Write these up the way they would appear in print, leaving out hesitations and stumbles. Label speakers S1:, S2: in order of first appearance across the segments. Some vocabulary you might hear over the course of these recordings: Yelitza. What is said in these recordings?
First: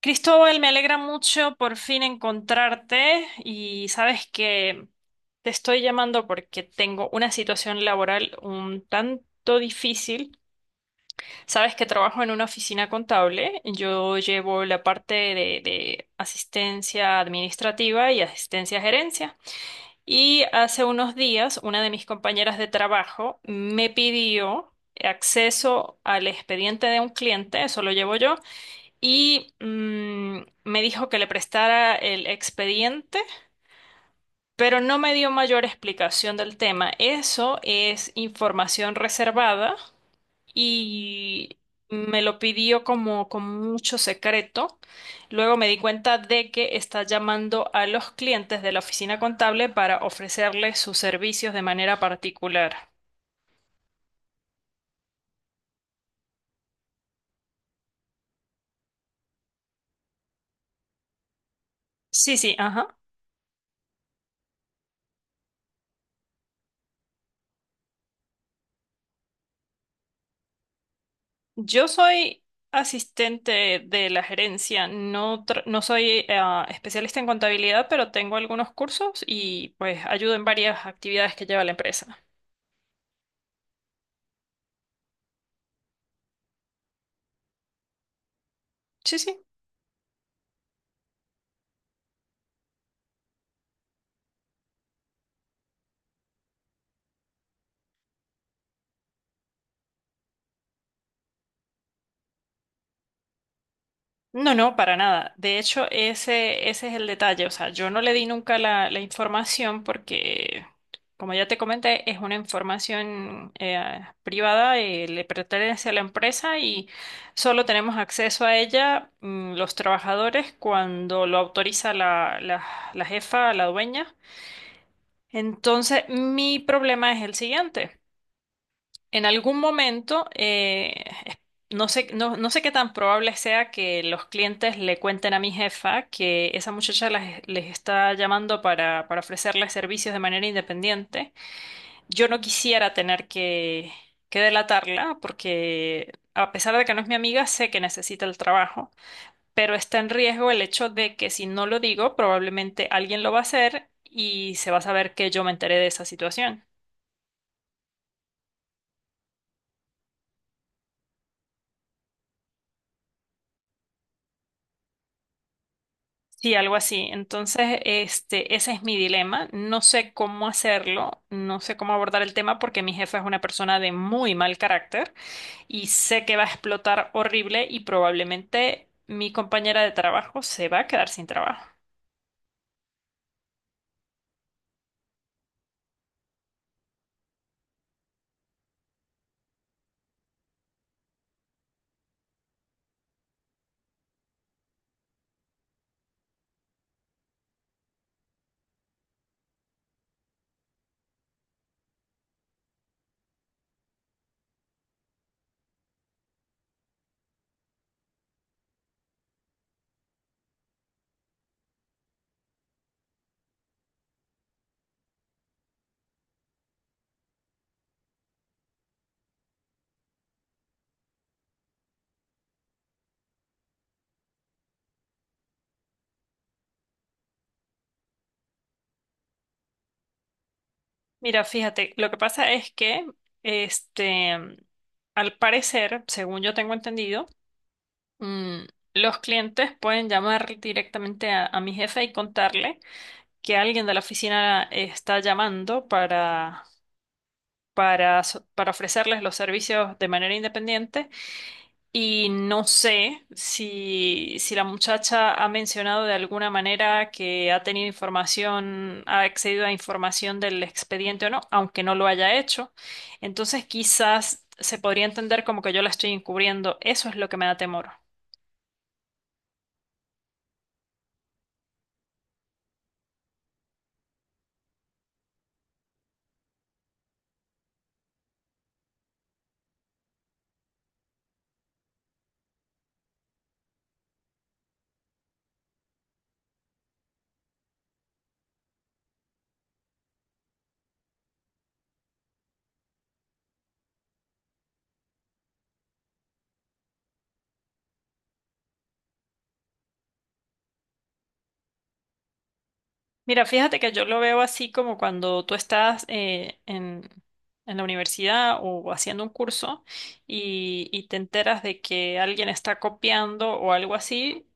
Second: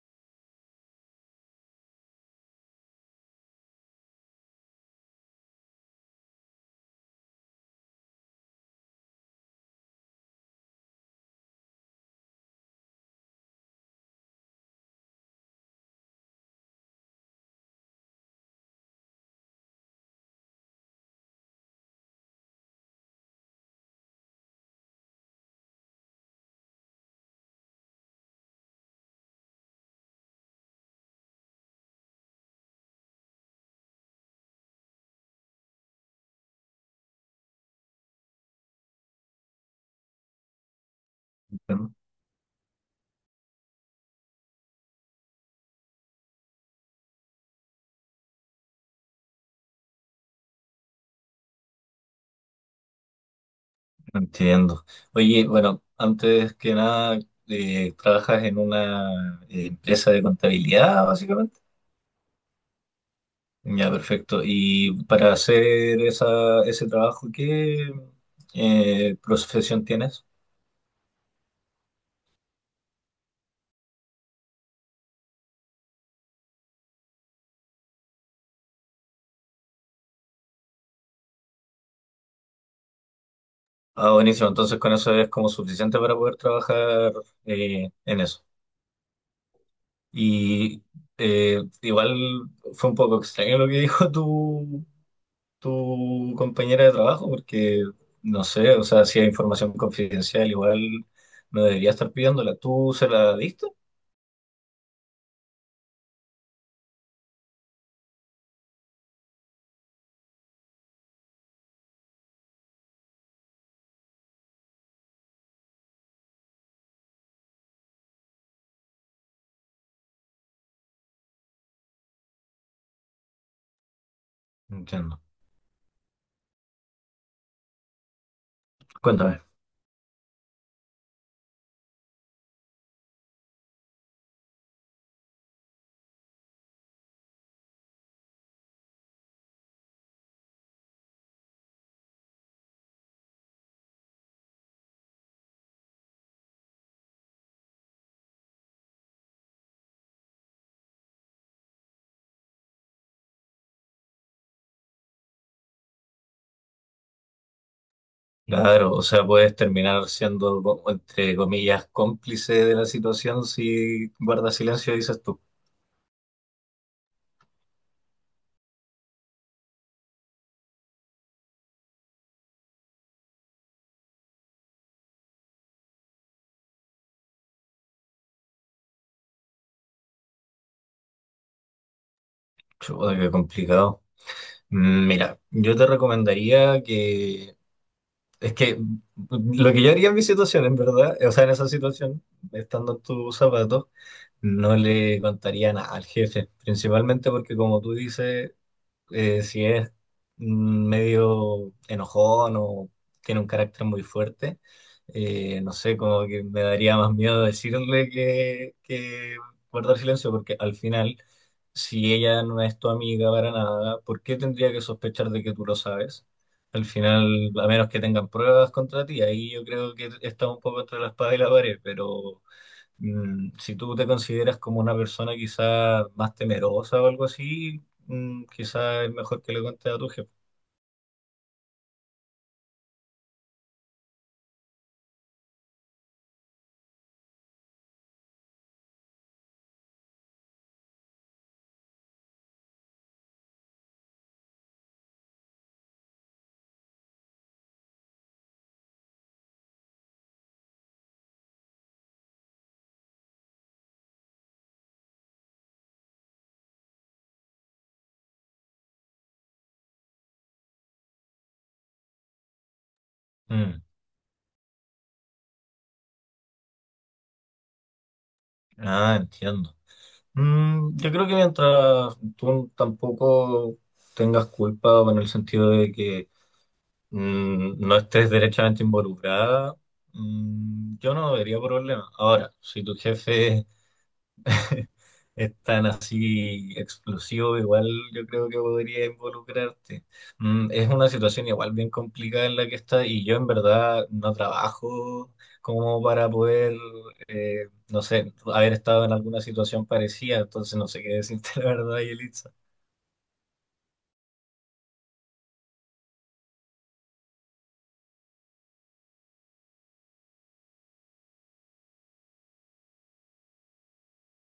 S1: Cristóbal, me alegra mucho por fin encontrarte y sabes que te estoy llamando porque tengo una situación laboral un tanto difícil. Sabes que trabajo en una oficina contable, yo llevo la parte de asistencia administrativa y asistencia a gerencia. Y hace unos días una de mis compañeras de trabajo me pidió acceso al expediente de un cliente, eso lo llevo yo y me dijo que le prestara el expediente, pero no me dio mayor explicación del tema. Eso es información reservada y
S2: Bueno.
S1: me lo pidió como con mucho secreto. Luego me di cuenta de que está llamando a los clientes de la oficina contable para ofrecerles sus servicios de manera particular.
S2: Entiendo. Oye, bueno, antes que nada, ¿trabajas en una empresa de contabilidad, básicamente?
S1: Sí, sí, ajá.
S2: Ya, perfecto. Y para hacer ese trabajo, ¿qué profesión tienes?
S1: Yo soy asistente de la gerencia, no, no soy especialista en contabilidad, pero tengo algunos cursos y pues ayudo en varias actividades que lleva la empresa.
S2: Ah, buenísimo. Entonces con eso es como suficiente para poder trabajar en eso.
S1: Sí, sí.
S2: Y igual fue un poco extraño lo que dijo tú tu compañera de trabajo, porque no sé, o sea, si hay información confidencial, igual no debería estar pidiéndola. ¿Tú se la diste?
S1: No, no, para nada. De hecho, ese es el detalle. O sea, yo no le di nunca la información porque, como ya te comenté, es una información privada, le pertenece a la empresa y solo tenemos acceso a ella, los trabajadores cuando lo autoriza la jefa, la dueña.
S2: Entiendo.
S1: Entonces, mi problema es el siguiente. En
S2: Cuéntame.
S1: algún momento, no sé, no sé qué tan probable sea que los clientes le cuenten a mi jefa que esa muchacha les está llamando para ofrecerles servicios de manera independiente. Yo no quisiera tener que delatarla, porque a pesar de que no es mi amiga, sé que necesita el trabajo, pero está en riesgo el hecho de que si no lo digo, probablemente alguien lo va a hacer y se va a saber que yo me enteré de esa situación.
S2: Claro, o sea, puedes terminar siendo, co- entre comillas, cómplice de la situación si guardas silencio dices tú.
S1: Sí, algo así. Entonces, este, ese es mi dilema. No sé cómo hacerlo, no sé cómo abordar el tema porque mi jefa es una persona de muy mal carácter y sé que va a explotar horrible y probablemente mi compañera de trabajo se va a quedar sin trabajo.
S2: Chuta, qué complicado. Mm, Mira, yo te recomendaría que, es que lo que yo haría en mi situación, en verdad, o sea, en esa situación, estando en tus zapatos, no le contaría nada al jefe, principalmente porque como tú dices, si es medio enojón o tiene un carácter muy fuerte, no sé, como que me daría más miedo decirle que guardar silencio, porque al final, si ella no es tu amiga para nada, ¿por qué tendría que sospechar de que tú lo sabes? Al final, a menos que tengan pruebas contra ti, ahí yo creo que está un poco entre la espada y la pared, pero si tú te consideras como una persona quizás más temerosa o algo así, mm, quizás es mejor que le cuentes a tu jefe.
S1: Mira, fíjate, lo que pasa es que, este, al parecer, según yo tengo entendido, mm, los clientes pueden llamar directamente a mi jefa y contarle que alguien de la oficina está llamando para ofrecerles los servicios de manera independiente, y no sé si la muchacha ha mencionado de alguna manera que ha tenido información, ha accedido a información del expediente o no, aunque no lo haya hecho. Entonces
S2: Mm,
S1: quizás se podría entender como que yo la estoy encubriendo. Eso es lo que me da temor.
S2: Ah, entiendo. Mm, yo creo que mientras tú tampoco tengas culpa o en el sentido de que no estés derechamente involucrada, mm, yo no debería problema. Ahora, si tu jefe es tan así explosivo, igual yo creo que podría involucrarte. Mm, es una situación igual bien complicada en la que está y yo en verdad no trabajo como para poder, no sé, haber estado en alguna situación parecida, entonces no sé qué decirte la verdad, Yelitza.
S1: Mira, fíjate que yo lo veo así como cuando tú estás en la universidad o haciendo un curso y te enteras de que alguien está copiando o algo así,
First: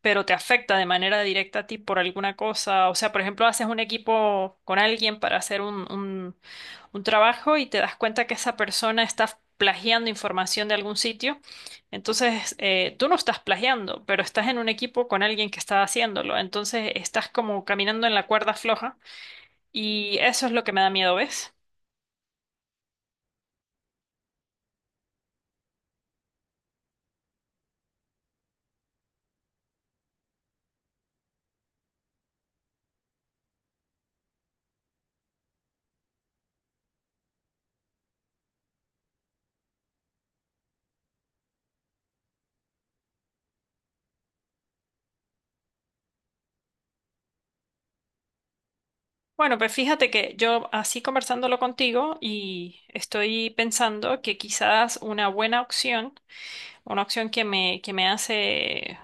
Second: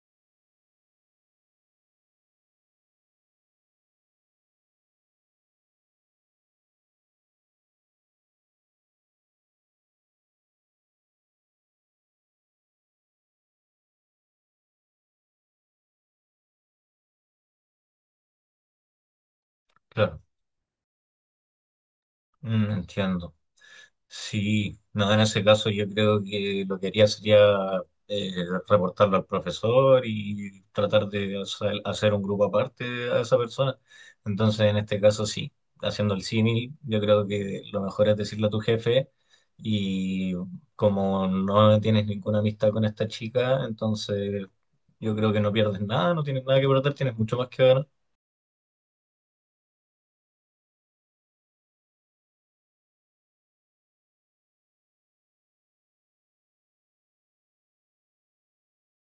S1: pero te afecta de manera directa a ti por alguna cosa. O sea, por ejemplo, haces un equipo con alguien para hacer un trabajo y te das cuenta que esa persona está plagiando información de algún sitio. Entonces, tú no estás plagiando, pero estás en un equipo con alguien que está haciéndolo. Entonces, estás como caminando en la cuerda floja y
S2: Claro,
S1: eso es lo que me da miedo, ¿ves?
S2: Mm, entiendo. Sí, no, en ese caso yo creo que lo que haría sería eh, reportarlo al profesor y tratar de hacer un grupo aparte a esa persona. Entonces, en este caso sí, haciendo el símil, yo creo que lo mejor es decirle a tu jefe y como no tienes ninguna amistad con esta chica, entonces yo creo que no pierdes nada, no tienes nada que perder, tienes mucho más que ganar.
S1: Bueno, pues fíjate que yo así conversándolo contigo y estoy pensando que quizás una buena opción, una opción que que me hace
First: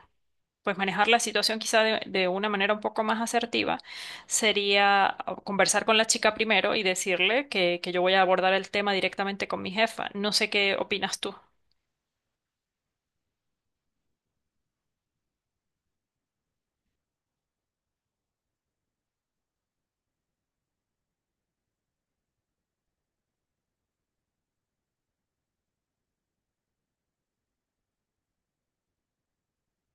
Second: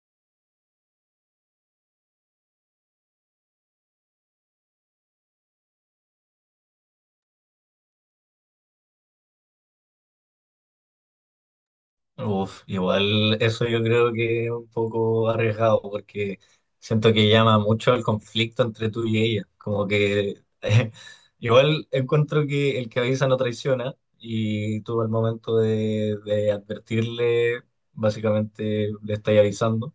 S1: pues manejar la situación quizá de una manera un poco más asertiva, sería conversar con la chica primero y decirle que yo voy a abordar el tema directamente con mi jefa. No sé qué opinas tú.
S2: Uf, igual eso yo creo que es un poco arriesgado porque siento que llama mucho al conflicto entre tú y ella. Como que igual encuentro que el que avisa no traiciona y tú al momento de advertirle, básicamente le estás avisando,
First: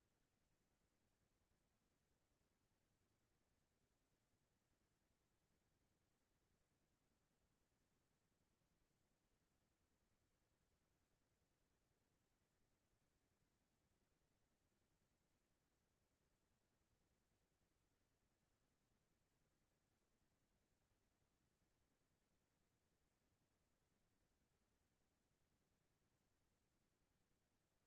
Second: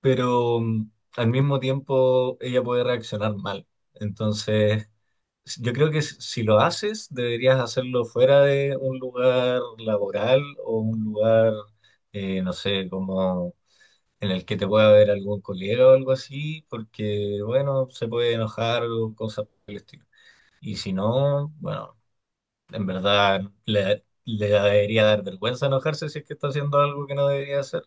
S2: pero al mismo tiempo ella puede reaccionar mal. Entonces, s- yo creo que s- si lo haces, deberías hacerlo fuera de un lugar laboral o un lugar, no sé, como en el que te pueda ver algún colega o algo así, porque, bueno, se puede enojar o cosas por el estilo. Y si no, bueno, en verdad le debería dar vergüenza enojarse si es que está haciendo algo que no debería hacer.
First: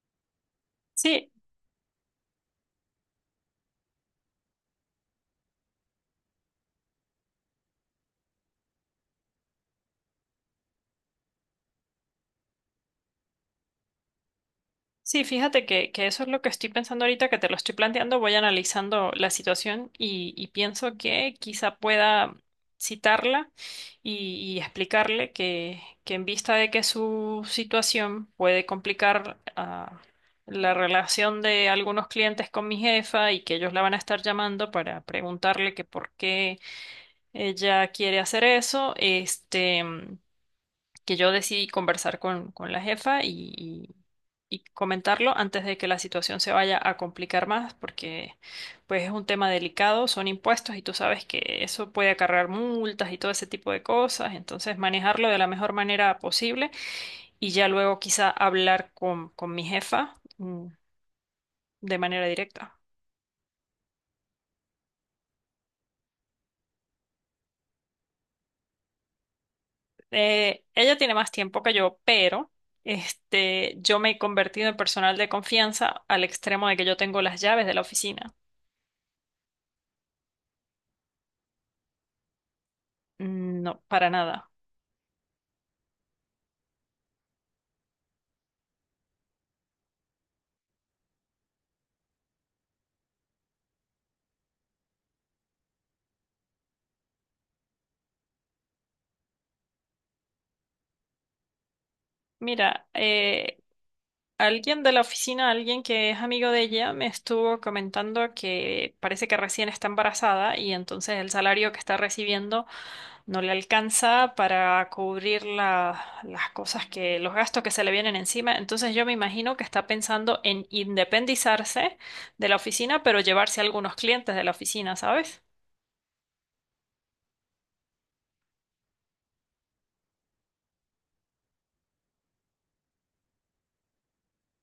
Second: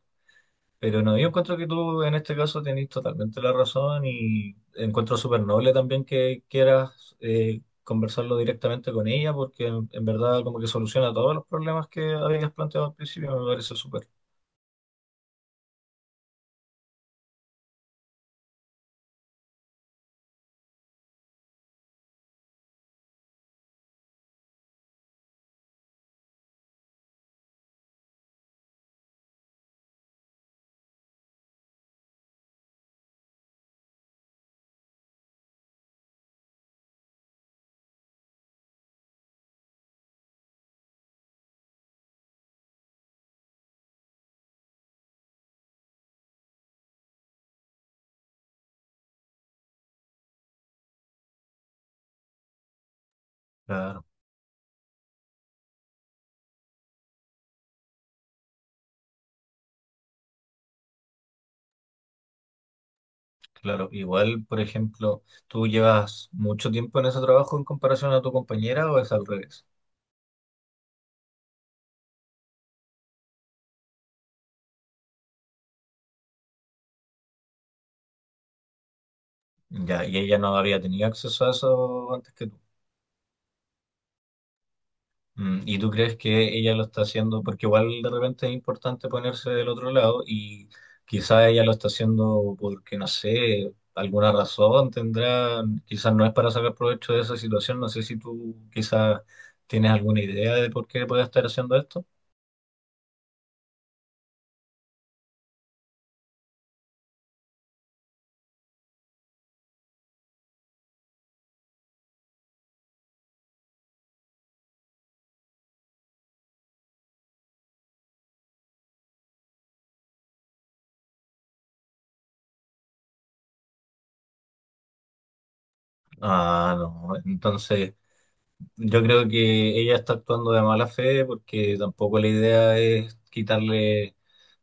S2: Pero no, yo
S1: Sí,
S2: encuentro que tú en este caso tenés totalmente la razón y encuentro súper noble también que quieras conversarlo directamente con ella porque en verdad como que soluciona todos los problemas que habías planteado al principio, me parece súper.
S1: sí, fíjate que eso es lo que estoy pensando ahorita, que te lo estoy planteando. Voy analizando la situación y pienso que quizá pueda citarla y explicarle que en vista de que su situación puede complicar, ah, la relación de algunos clientes con mi jefa y que ellos la van a estar llamando para preguntarle que por qué ella quiere hacer eso, este, que yo decidí conversar con la jefa y comentarlo antes de que la situación se vaya a complicar más, porque pues es un tema delicado, son impuestos y tú sabes que eso puede acarrear multas y todo ese tipo de
S2: Claro,
S1: cosas, entonces manejarlo de la mejor manera posible y ya luego quizá hablar con mi jefa, de manera directa.
S2: claro. Igual, por ejemplo, ¿tú llevas mucho tiempo en ese trabajo en comparación a tu compañera o es al revés?
S1: Ella tiene más tiempo que yo, pero... Este, yo me he convertido en personal de confianza al extremo de que yo tengo las llaves de la oficina.
S2: Ya, y ella no había tenido acceso a eso antes que tú.
S1: Mm, no, para nada.
S2: Mm, ¿Y tú crees que ella lo está haciendo? Porque igual de repente es importante ponerse del otro lado y quizás ella lo está haciendo porque, no sé, alguna razón tendrá, quizás no es para sacar provecho de esa situación, no sé si tú quizás tienes alguna idea de por qué puede estar haciendo esto.
S1: Mira, alguien de la oficina, alguien que es amigo de ella, me estuvo comentando que parece que recién está embarazada y entonces el salario que está recibiendo no le alcanza para cubrir las cosas que, los gastos que se le vienen encima. Entonces yo me imagino que está pensando en independizarse de la oficina, pero llevarse algunos clientes de la oficina, ¿sabes?
S2: Ah, no, entonces yo creo que ella está actuando de mala fe porque tampoco la idea es quitarle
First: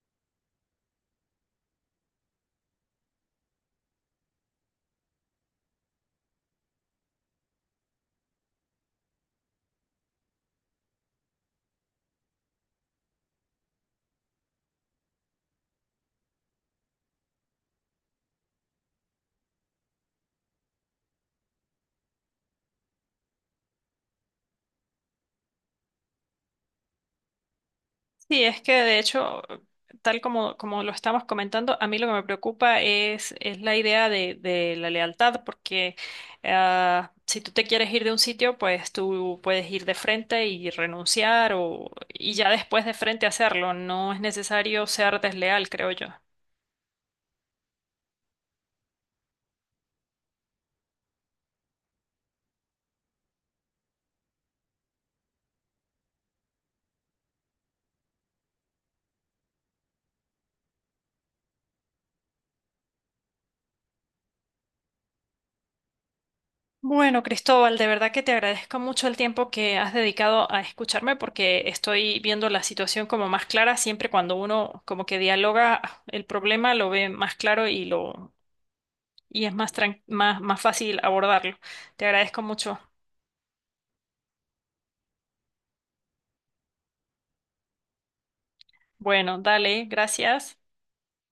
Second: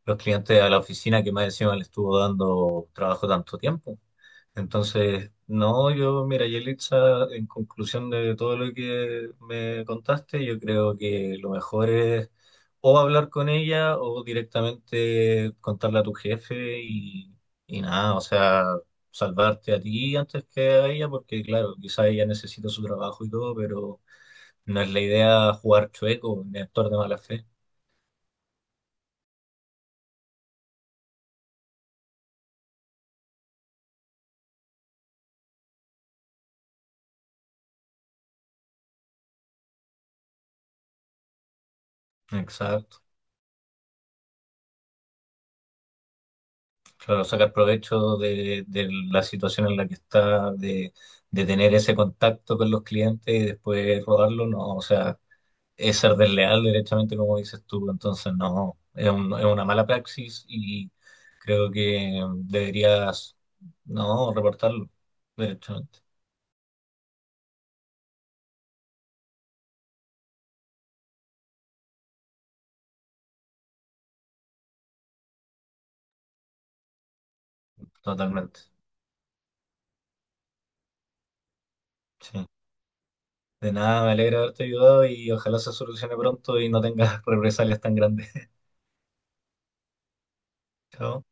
S2: los clientes a la oficina que más encima le estuvo dando trabajo tanto tiempo. Entonces, no, yo, mira, Yelitza, en conclusión de todo lo que me contaste, yo creo que lo mejor es o hablar con ella o directamente contarle a tu jefe y nada, o sea, salvarte a ti antes que a ella, porque claro, quizá ella necesita su trabajo y todo, pero no es la idea jugar chueco ni actuar de mala fe.
S1: Sí, es que de hecho, tal como lo estamos comentando, a mí lo que me preocupa es la idea de la lealtad, porque ah, si tú te quieres ir de un sitio, pues tú puedes ir de frente y renunciar y ya después de
S2: Exacto.
S1: frente hacerlo. No es necesario ser desleal, creo yo.
S2: Claro, sacar provecho de la situación en la que está, de tener ese contacto con los clientes y después rodarlo, no, o sea, es ser desleal directamente, como dices tú, entonces no, es un- es una mala praxis y creo que deberías, no, reportarlo directamente.
S1: Bueno, Cristóbal, de verdad que te agradezco mucho el tiempo que has dedicado a escucharme porque estoy viendo la situación como más clara. Siempre cuando uno como que dialoga el problema lo ve más claro.
S2: Totalmente.
S1: Es más fácil abordarlo. Te agradezco
S2: Sí.
S1: mucho.
S2: De nada, me alegra haberte ayudado y ojalá se solucione pronto y no tengas represalias tan grandes.
S1: Bueno, dale, gracias.
S2: Chao.